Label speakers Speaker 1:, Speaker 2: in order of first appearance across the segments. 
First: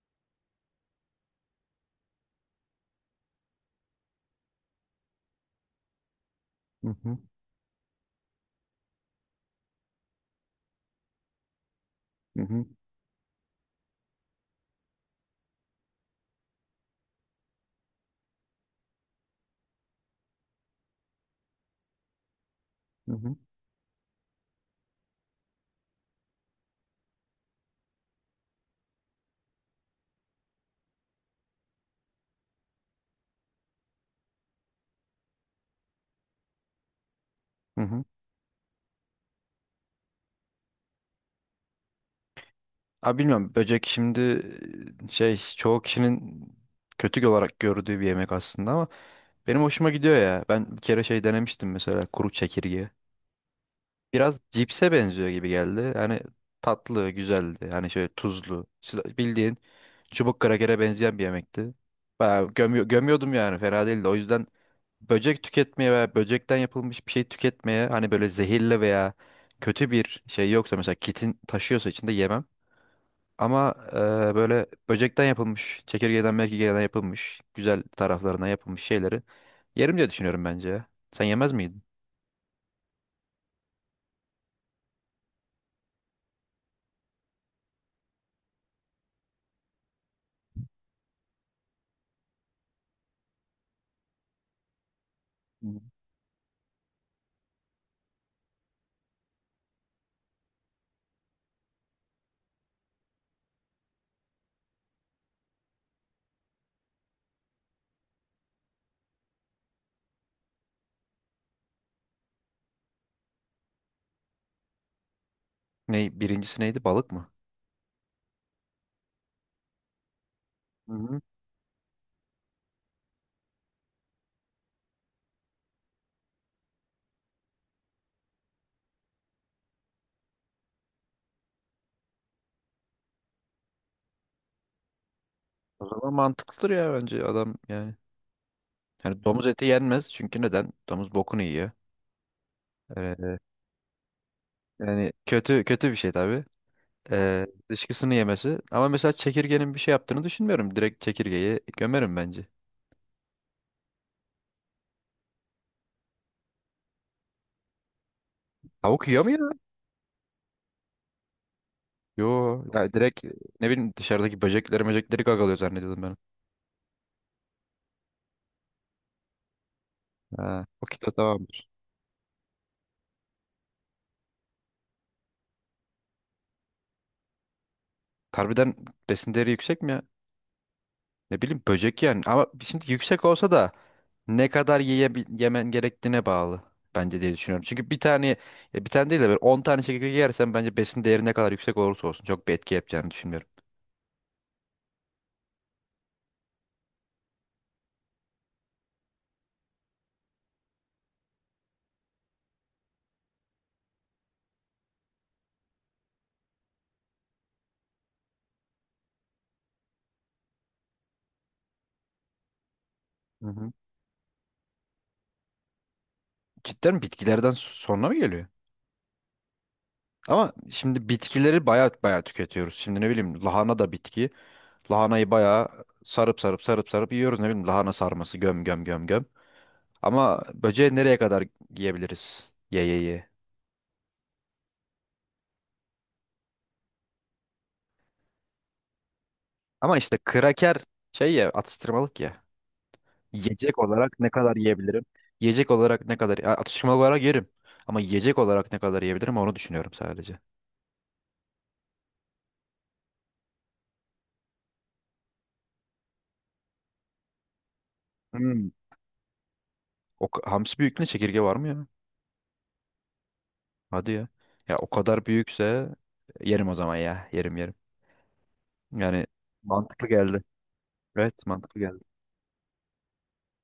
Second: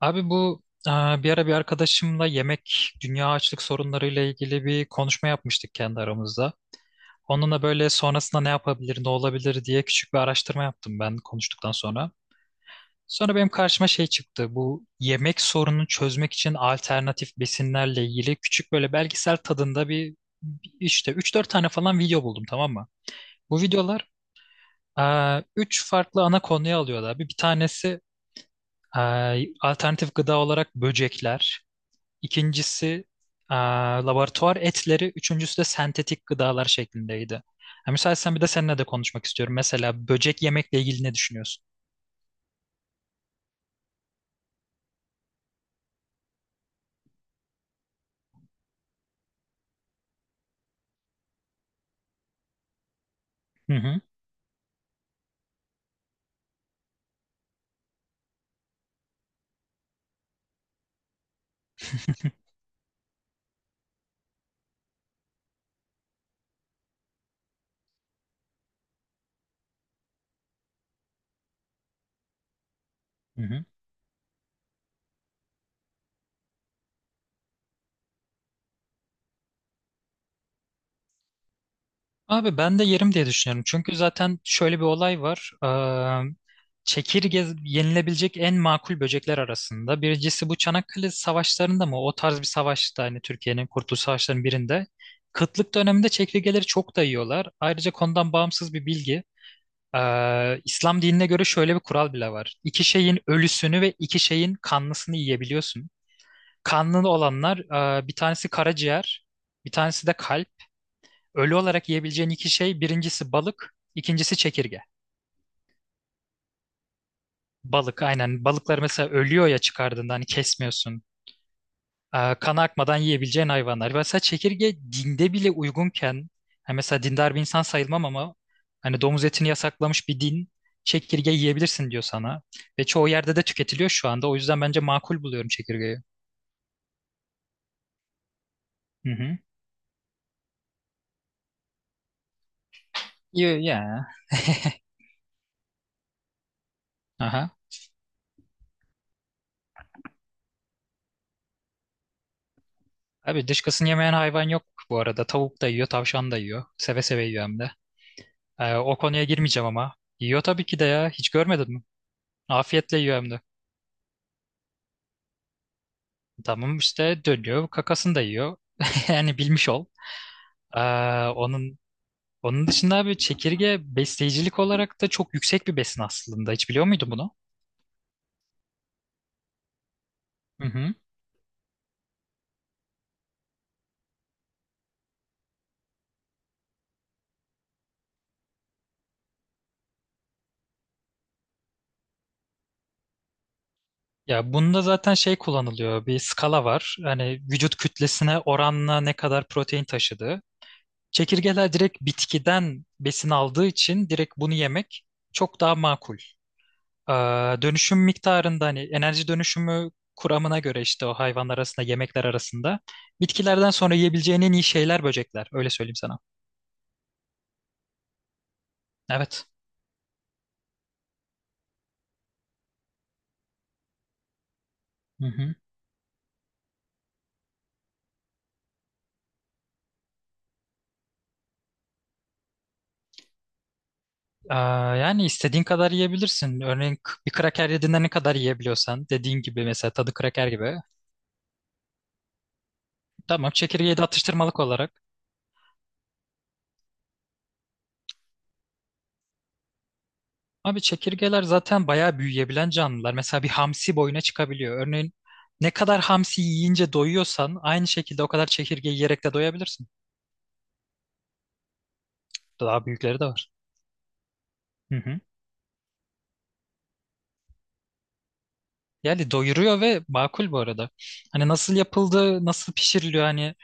Speaker 1: Abi bu bir ara bir arkadaşımla yemek dünya açlık sorunlarıyla ilgili bir konuşma yapmıştık kendi aramızda.
Speaker 2: Hı hı.
Speaker 1: Onunla böyle sonrasında ne yapabilir, ne olabilir diye küçük bir araştırma yaptım ben konuştuktan sonra.
Speaker 2: Hı hı.
Speaker 1: Sonra benim karşıma şey çıktı. Bu yemek sorununu çözmek için alternatif besinlerle ilgili küçük böyle belgesel tadında bir işte üç dört tane falan video buldum, tamam mı?
Speaker 2: Hı hı.
Speaker 1: Bu videolar e, 3 farklı ana konuya alıyordu abi. Bir tanesi alternatif gıda olarak böcekler. İkincisi e, laboratuvar etleri, üçüncüsü de sentetik gıdalar şeklindeydi.
Speaker 2: Hı
Speaker 1: Ha,
Speaker 2: hı.
Speaker 1: müsaitsen bir de seninle de konuşmak istiyorum. Mesela böcek yemekle ilgili ne düşünüyorsun?
Speaker 2: Abi bilmiyorum böcek şimdi şey çoğu kişinin kötü olarak gördüğü bir yemek aslında ama benim hoşuma gidiyor ya. Ben bir kere şey denemiştim mesela kuru çekirge.
Speaker 1: Hı hı,
Speaker 2: Biraz cipse benziyor gibi geldi. Yani tatlı, güzeldi. Yani şöyle tuzlu. Bildiğin çubuk krakere benzeyen bir yemekti. Bayağı gömüyordum yani fena değildi. O yüzden böcek tüketmeye veya böcekten yapılmış bir şey tüketmeye hani böyle zehirli veya kötü bir şey yoksa mesela kitin taşıyorsa içinde yemem.
Speaker 1: hı hı.
Speaker 2: Ama böyle böcekten yapılmış, çekirgeden merkirgeden yapılmış, güzel taraflarına yapılmış şeyleri yerim diye düşünüyorum bence ya. Sen yemez miydin?
Speaker 1: Abi ben de yerim diye düşünüyorum. Çünkü zaten şöyle bir olay var. Çekirge yenilebilecek en makul böcekler arasında. Birincisi bu Çanakkale savaşlarında mı? O tarz bir savaşta hani Türkiye'nin Kurtuluş Savaşları'nın birinde.
Speaker 2: Hı.
Speaker 1: Kıtlık döneminde çekirgeleri çok da yiyorlar. Ayrıca konudan bağımsız bir bilgi. İslam dinine göre şöyle bir kural bile var. İki şeyin ölüsünü ve iki şeyin kanlısını yiyebiliyorsun. Kanlı olanlar bir tanesi karaciğer, bir tanesi de kalp. Ölü olarak yiyebileceğin iki şey, birincisi balık, ikincisi çekirge.
Speaker 2: Ne, birincisi neydi? Balık mı?
Speaker 1: Balık aynen. Balıklar mesela ölüyor ya çıkardığında hani kesmiyorsun. Kan akmadan yiyebileceğin hayvanlar. Mesela çekirge dinde bile uygunken, yani mesela dindar bir insan sayılmam ama hani domuz etini yasaklamış bir din çekirge yiyebilirsin diyor sana. Ve çoğu yerde de tüketiliyor şu anda. O yüzden bence makul buluyorum
Speaker 2: O
Speaker 1: çekirgeyi.
Speaker 2: zaman mantıklıdır ya bence adam yani.
Speaker 1: Hı
Speaker 2: Yani
Speaker 1: hı.
Speaker 2: domuz eti yenmez çünkü neden? Domuz bokunu yiyor. Ee,
Speaker 1: Yiyor ya.
Speaker 2: yani kötü kötü bir şey tabii. Ee,
Speaker 1: Aha.
Speaker 2: dışkısını yemesi. Ama mesela çekirgenin bir şey yaptığını düşünmüyorum. Direkt çekirgeyi gömerim bence.
Speaker 1: Abi dışkısını yemeyen hayvan yok bu arada. Tavuk da yiyor, tavşan da yiyor. Seve seve yiyor hem de. O
Speaker 2: Tavuk
Speaker 1: konuya
Speaker 2: yiyor mu ya?
Speaker 1: girmeyeceğim ama. Yiyor tabii ki de ya. Hiç görmedin mi?
Speaker 2: Yo. Ya
Speaker 1: Afiyetle yiyor
Speaker 2: direkt
Speaker 1: hem de.
Speaker 2: ne bileyim dışarıdaki böcekleri möcekleri gagalıyor zannediyordum ben.
Speaker 1: Tamam işte dönüyor, kakasını da yiyor. Yani bilmiş ol.
Speaker 2: Ha, o kitle
Speaker 1: Aa,
Speaker 2: tamamdır.
Speaker 1: onun dışında abi çekirge besleyicilik olarak da çok yüksek bir besin aslında. Hiç biliyor muydun bunu?
Speaker 2: Harbiden besin değeri yüksek mi ya?
Speaker 1: Hı hı.
Speaker 2: Ne bileyim böcek yani. Ama şimdi yüksek olsa da ne kadar yemen gerektiğine bağlı bence diye düşünüyorum. Çünkü bir tane ya bir tane değil de böyle 10 tane çekirge yersen bence besin değeri ne kadar yüksek olursa olsun çok bir etki yapacağını düşünmüyorum.
Speaker 1: Ya bunda zaten şey kullanılıyor. Bir skala var. Hani vücut kütlesine oranla ne kadar protein taşıdığı. Çekirgeler direkt bitkiden besin aldığı için direkt bunu yemek çok daha makul. Aa, dönüşüm miktarında hani enerji dönüşümü kuramına göre işte o hayvanlar arasında, yemekler arasında
Speaker 2: Hı
Speaker 1: bitkilerden
Speaker 2: hı.
Speaker 1: sonra yiyebileceğin en iyi şeyler böcekler. Öyle söyleyeyim sana.
Speaker 2: Cidden bitkilerden sonra mı geliyor?
Speaker 1: Evet.
Speaker 2: Ama şimdi bitkileri baya baya tüketiyoruz. Şimdi ne bileyim lahana da bitki.
Speaker 1: Hı
Speaker 2: Lahanayı
Speaker 1: hı.
Speaker 2: baya sarıp sarıp sarıp sarıp yiyoruz. Ne bileyim lahana sarması göm göm göm göm. Ama böceği nereye kadar yiyebiliriz? Ye ye ye.
Speaker 1: Aa, yani istediğin kadar yiyebilirsin. Örneğin bir kraker yediğinde ne kadar yiyebiliyorsan, dediğin gibi, mesela
Speaker 2: Ama
Speaker 1: tadı
Speaker 2: işte
Speaker 1: kraker
Speaker 2: kraker
Speaker 1: gibi.
Speaker 2: şey ya atıştırmalık ya.
Speaker 1: Tamam,
Speaker 2: Yiyecek
Speaker 1: çekirgeyi de
Speaker 2: olarak ne kadar
Speaker 1: atıştırmalık olarak.
Speaker 2: yiyebilirim? Yiyecek olarak ne kadar ya atıştırmalık olarak yerim. Ama yiyecek olarak ne kadar yiyebilirim onu düşünüyorum sadece.
Speaker 1: Abi çekirgeler zaten bayağı büyüyebilen canlılar. Mesela bir hamsi boyuna çıkabiliyor. Örneğin ne kadar hamsi yiyince doyuyorsan aynı şekilde o kadar
Speaker 2: Hmm.
Speaker 1: çekirge yiyerek de doyabilirsin.
Speaker 2: Hamsi büyüklüğünde çekirge var mı ya?
Speaker 1: Daha büyükleri de var.
Speaker 2: Hadi ya. Ya o
Speaker 1: Hı hı.
Speaker 2: kadar büyükse yerim o zaman ya. Yerim yerim. Yani
Speaker 1: Yani doyuruyor ve
Speaker 2: mantıklı geldi.
Speaker 1: makul bu arada.
Speaker 2: Evet
Speaker 1: Hani nasıl
Speaker 2: mantıklı geldi.
Speaker 1: yapıldığı, nasıl pişiriliyor, hani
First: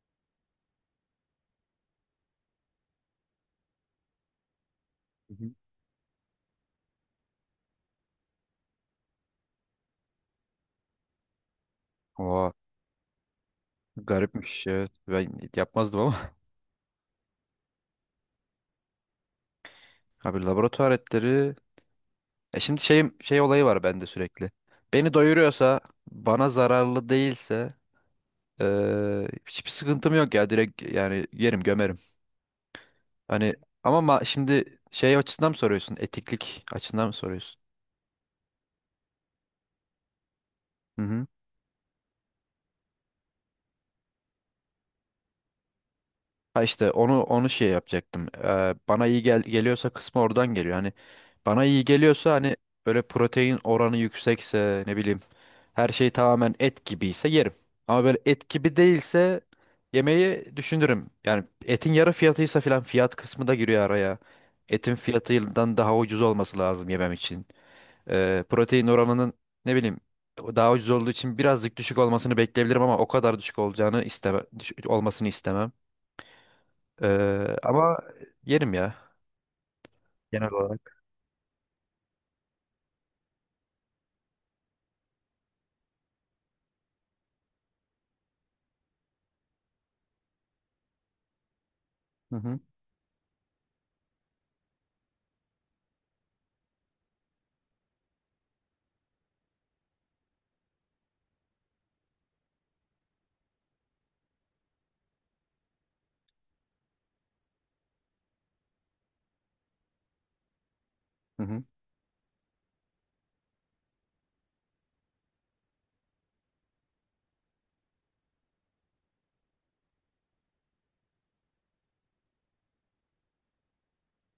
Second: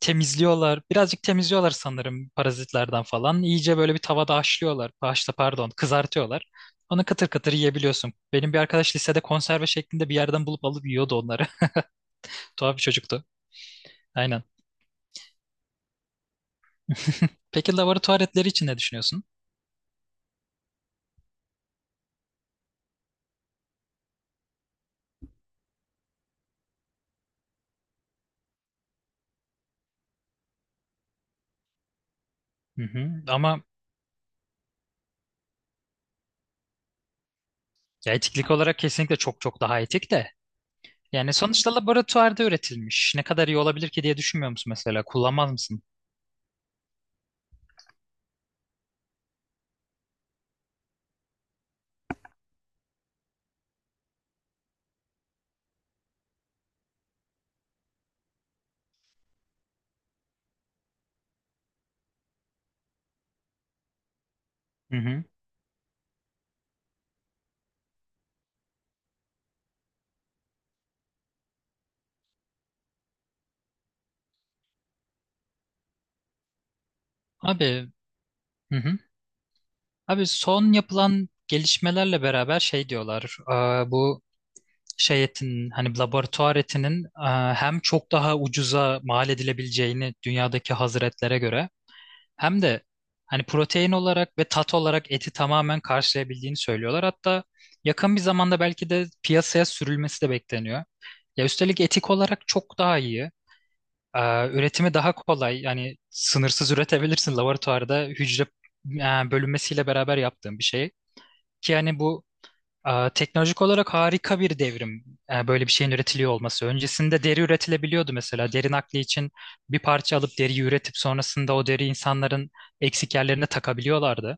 Speaker 1: temizliyorlar. Birazcık temizliyorlar sanırım parazitlerden falan. İyice böyle bir tavada haşlıyorlar. Haşla
Speaker 2: Hı hı.
Speaker 1: pardon, kızartıyorlar. Onu kıtır kıtır yiyebiliyorsun. Benim bir arkadaş lisede konserve şeklinde bir yerden bulup alıp yiyordu onları.
Speaker 2: Oha,
Speaker 1: Tuhaf bir çocuktu. Aynen.
Speaker 2: garipmiş evet. Ben yapmazdım ama.
Speaker 1: Peki laboratuvar etleri için ne düşünüyorsun?
Speaker 2: Abi laboratuvar etleri. Şimdi şey olayı var bende sürekli. Beni doyuruyorsa, bana zararlı değilse hiçbir sıkıntım yok ya direkt yani yerim gömerim.
Speaker 1: Hı hı.
Speaker 2: Hani
Speaker 1: Ama
Speaker 2: ama şimdi şey açısından mı soruyorsun? Etiklik açısından mı soruyorsun?
Speaker 1: ya etiklik olarak kesinlikle çok çok daha etik de.
Speaker 2: Hı hı.
Speaker 1: Yani sonuçta laboratuvarda üretilmiş. Ne kadar iyi olabilir ki diye düşünmüyor musun mesela? Kullanmaz mısın?
Speaker 2: Ha işte onu şey yapacaktım. Bana iyi geliyorsa kısmı oradan geliyor. Hani bana iyi geliyorsa hani böyle protein oranı yüksekse ne bileyim her şey tamamen et gibiyse yerim. Ama böyle et gibi değilse yemeği düşünürüm. Yani etin yarı fiyatıysa filan fiyat kısmı da giriyor araya. Etin
Speaker 1: Hı hı.
Speaker 2: fiyatından daha ucuz olması lazım yemem için. Protein oranının ne bileyim daha ucuz olduğu için birazcık düşük olmasını bekleyebilirim ama o kadar düşük olacağını olmasını istemem. Ee,
Speaker 1: Abi,
Speaker 2: ama yerim
Speaker 1: hı
Speaker 2: ya
Speaker 1: hı. Abi
Speaker 2: genel
Speaker 1: son
Speaker 2: olarak.
Speaker 1: yapılan gelişmelerle beraber şey diyorlar. Bu şey etinin, hani laboratuvar etinin, hem çok daha ucuza mal edilebileceğini dünyadaki hazır etlere göre,
Speaker 2: Hı hı.
Speaker 1: hem de hani protein olarak ve tat olarak eti tamamen karşılayabildiğini söylüyorlar. Hatta yakın bir zamanda belki de piyasaya sürülmesi de bekleniyor. Ya üstelik etik olarak çok daha iyi. E, Üretimi daha kolay. Yani sınırsız üretebilirsin laboratuvarda, hücre bölünmesiyle beraber yaptığın bir şey.
Speaker 2: Hı hı.
Speaker 1: Ki yani bu teknolojik olarak harika bir devrim, böyle bir şeyin üretiliyor olması. Öncesinde deri üretilebiliyordu mesela. Deri nakli için bir parça alıp deriyi üretip sonrasında o deri insanların eksik yerlerine takabiliyorlardı.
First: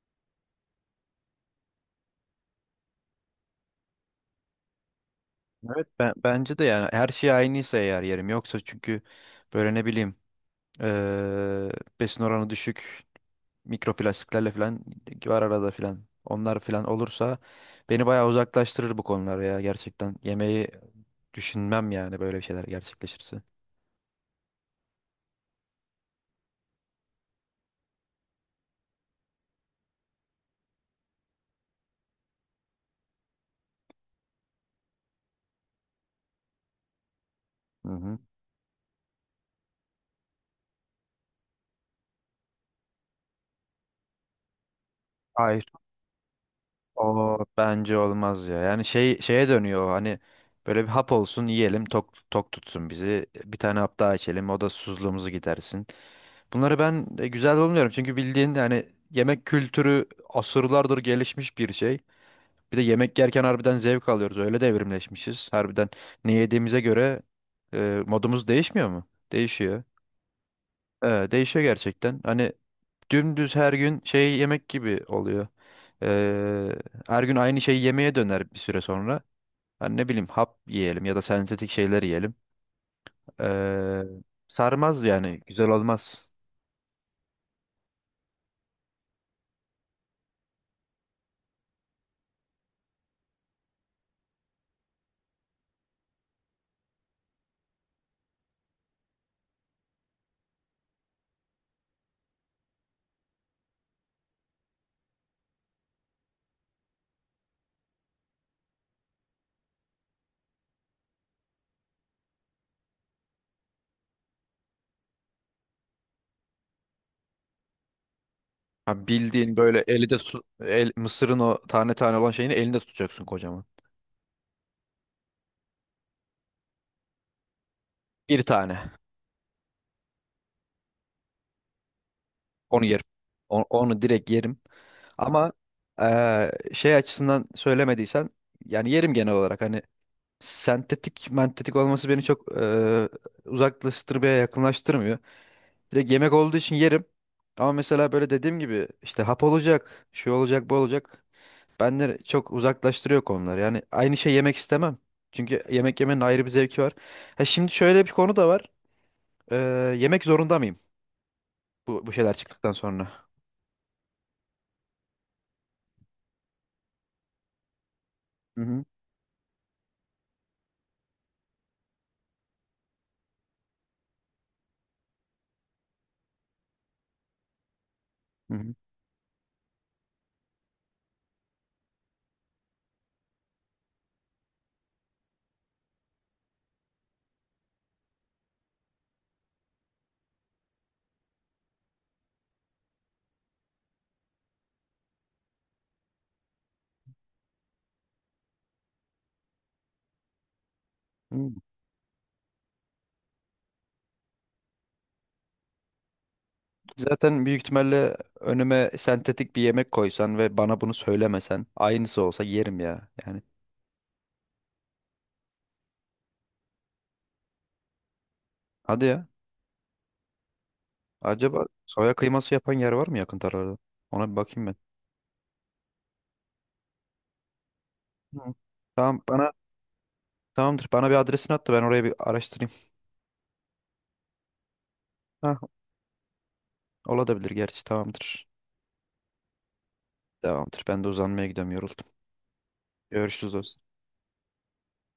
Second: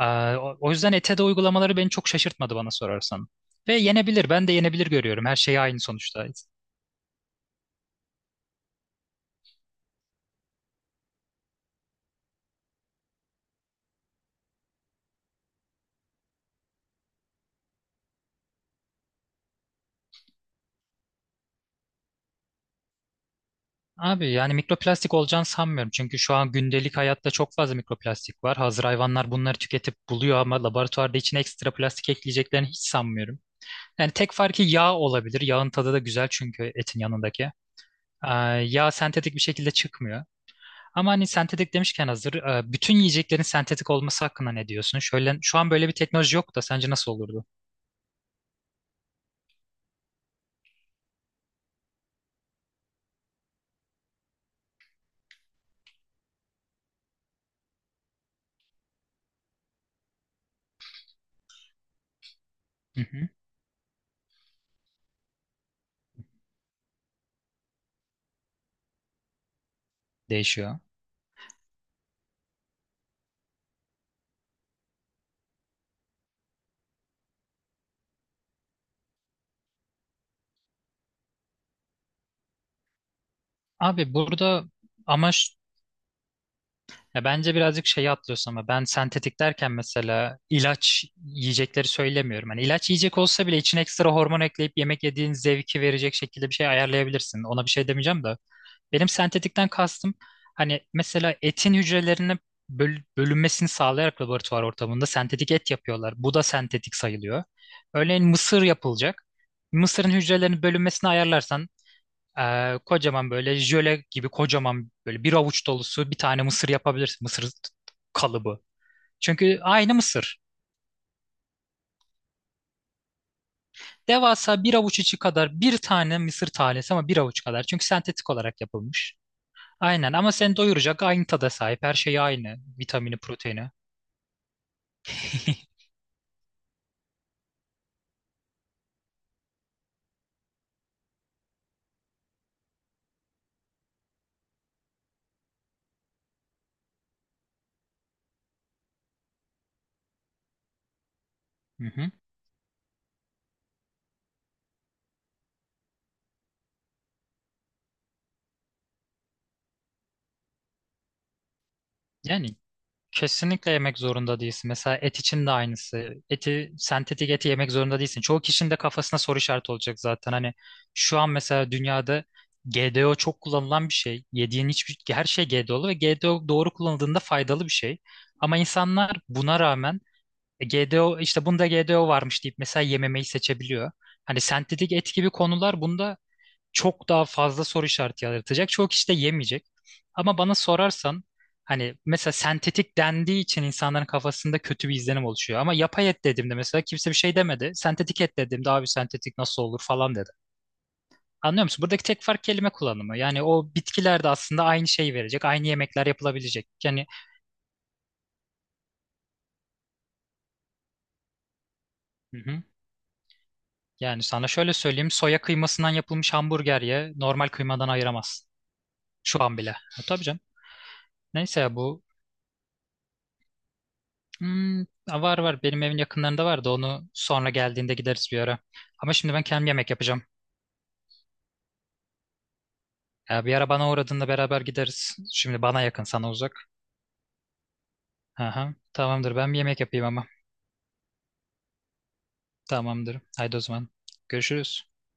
Speaker 1: E, o yüzden ete de uygulamaları beni çok şaşırtmadı bana sorarsan. Ve yenebilir. Ben de yenebilir görüyorum. Her şey aynı
Speaker 2: Evet
Speaker 1: sonuçta.
Speaker 2: bence de yani her şey aynıysa eğer yerim. Yoksa çünkü böyle ne bileyim ee, besin oranı düşük mikroplastiklerle falan var arada falan. Onlar falan olursa beni bayağı uzaklaştırır bu konular ya gerçekten. Yemeği düşünmem yani böyle şeyler gerçekleşirse.
Speaker 1: Abi yani mikroplastik olacağını sanmıyorum. Çünkü şu an gündelik hayatta çok fazla mikroplastik var. Hazır hayvanlar bunları tüketip buluyor ama laboratuvarda içine ekstra plastik ekleyeceklerini hiç sanmıyorum. Yani tek farkı yağ olabilir. Yağın tadı da güzel çünkü, etin yanındaki.
Speaker 2: Hı hı.
Speaker 1: Ee, yağ sentetik bir şekilde çıkmıyor. Ama hani sentetik demişken hazır, bütün yiyeceklerin sentetik olması hakkında ne diyorsun? Şöyle, şu an böyle bir teknoloji yok da sence nasıl
Speaker 2: O
Speaker 1: olurdu?
Speaker 2: bence olmaz ya. Yani şey şeye dönüyor o, hani böyle bir hap olsun yiyelim tok tok tutsun bizi. Bir tane hap daha içelim o da susuzluğumuzu gidersin. Bunları ben güzel bulmuyorum çünkü bildiğin yani yemek kültürü asırlardır gelişmiş bir şey. Bir de
Speaker 1: Hı
Speaker 2: yemek
Speaker 1: hı,
Speaker 2: yerken harbiden zevk alıyoruz. Öyle de evrimleşmişiz. Harbiden ne yediğimize göre modumuz değişmiyor mu? Değişiyor.
Speaker 1: değişiyor.
Speaker 2: Değişiyor gerçekten. Hani dümdüz her gün şey yemek gibi oluyor. Ee, her gün aynı şeyi yemeye döner bir süre sonra. Hani ne bileyim hap yiyelim ya da sentetik şeyler yiyelim. Ee,
Speaker 1: Abi burada
Speaker 2: sarmaz yani
Speaker 1: amaç.
Speaker 2: güzel olmaz.
Speaker 1: Ya bence birazcık şeyi atlıyorsun ama, ben sentetik derken mesela ilaç yiyecekleri söylemiyorum. Hani ilaç yiyecek olsa bile içine ekstra hormon ekleyip yemek yediğin zevki verecek şekilde bir şey ayarlayabilirsin. Ona bir şey demeyeceğim de. Benim sentetikten kastım, hani mesela etin hücrelerinin bölünmesini sağlayarak laboratuvar ortamında sentetik et yapıyorlar. Bu da sentetik sayılıyor. Örneğin mısır yapılacak. Mısırın hücrelerinin bölünmesini ayarlarsan kocaman böyle jöle gibi, kocaman böyle bir avuç dolusu bir tane mısır yapabilirsin. Mısır kalıbı.
Speaker 2: Ha, bildiğin
Speaker 1: Çünkü
Speaker 2: böyle
Speaker 1: aynı
Speaker 2: elinde
Speaker 1: mısır.
Speaker 2: tut, mısırın o tane tane olan şeyini elinde tutacaksın kocaman.
Speaker 1: Devasa bir avuç içi kadar bir tane mısır tanesi ama bir avuç kadar. Çünkü sentetik
Speaker 2: Bir
Speaker 1: olarak
Speaker 2: tane.
Speaker 1: yapılmış. Aynen, ama seni doyuracak, aynı tada sahip. Her şey aynı.
Speaker 2: Onu yerim.
Speaker 1: Vitamini, proteini.
Speaker 2: Onu, direkt yerim. Ama şey açısından söylemediysen yani yerim genel olarak. Hani sentetik mentetik olması beni çok uzaklaştırmaya yakınlaştırmıyor. Direkt yemek olduğu için yerim. Ama mesela böyle dediğim gibi işte hap olacak, şey olacak, bu olacak.
Speaker 1: Hı hı.
Speaker 2: Benden çok uzaklaştırıyor konular. Yani aynı şey yemek istemem. Çünkü yemek yemenin ayrı bir zevki var. Ha şimdi şöyle bir konu da var. Ee, yemek zorunda mıyım bu şeyler
Speaker 1: Yani
Speaker 2: çıktıktan sonra?
Speaker 1: kesinlikle yemek zorunda değilsin. Mesela et için de aynısı. Eti, sentetik eti yemek zorunda değilsin. Çoğu
Speaker 2: Hı
Speaker 1: kişinin de
Speaker 2: hı.
Speaker 1: kafasına soru işareti olacak zaten. Hani şu an mesela dünyada GDO çok kullanılan bir şey. Yediğin hiçbir her şey GDO'lu ve GDO doğru kullanıldığında faydalı bir şey.
Speaker 2: Hı
Speaker 1: Ama
Speaker 2: hı.
Speaker 1: insanlar buna rağmen GDO, işte bunda GDO varmış deyip mesela yememeyi seçebiliyor. Hani sentetik et gibi konular bunda çok daha fazla soru işareti yaratacak. Çok işte yemeyecek. Ama bana sorarsan, hani mesela sentetik dendiği için insanların kafasında kötü bir izlenim oluşuyor. Ama yapay et dediğimde mesela kimse bir şey demedi. Sentetik et dediğimde abi sentetik nasıl olur falan dedi.
Speaker 2: Hı.
Speaker 1: Anlıyor musun? Buradaki tek fark kelime kullanımı. Yani o bitkiler de aslında aynı şeyi verecek. Aynı yemekler yapılabilecek. Yani,
Speaker 2: Zaten büyük ihtimalle önüme sentetik bir yemek koysan ve bana bunu söylemesen aynısı
Speaker 1: hı
Speaker 2: olsa
Speaker 1: hı.
Speaker 2: yerim ya. Yani
Speaker 1: Yani sana şöyle söyleyeyim. Soya kıymasından yapılmış hamburger ye, normal kıymadan ayıramazsın.
Speaker 2: hadi ya.
Speaker 1: Şu an bile. Ha, tabii canım. Neyse
Speaker 2: Acaba
Speaker 1: ya bu,
Speaker 2: soya kıyması yapan yer var mı yakın tarlarda? Ona bir bakayım ben.
Speaker 1: Hmm, var var benim evin yakınlarında vardı, onu sonra geldiğinde gideriz bir
Speaker 2: Hı.
Speaker 1: ara. Ama
Speaker 2: Tamam
Speaker 1: şimdi ben
Speaker 2: bana
Speaker 1: kendim yemek yapacağım.
Speaker 2: tamamdır. Bana bir adresini at da ben oraya bir araştırayım.
Speaker 1: Ya bir ara bana uğradığında beraber gideriz.
Speaker 2: Ha,
Speaker 1: Şimdi bana yakın, sana uzak.
Speaker 2: olabilir gerçi tamamdır.
Speaker 1: Aha, tamamdır, ben bir yemek yapayım ama.
Speaker 2: Tamamdır. Ben de uzanmaya gidiyorum yoruldum.
Speaker 1: Tamamdır.
Speaker 2: Görüşürüz
Speaker 1: Haydi o
Speaker 2: dostum.
Speaker 1: zaman. Görüşürüz.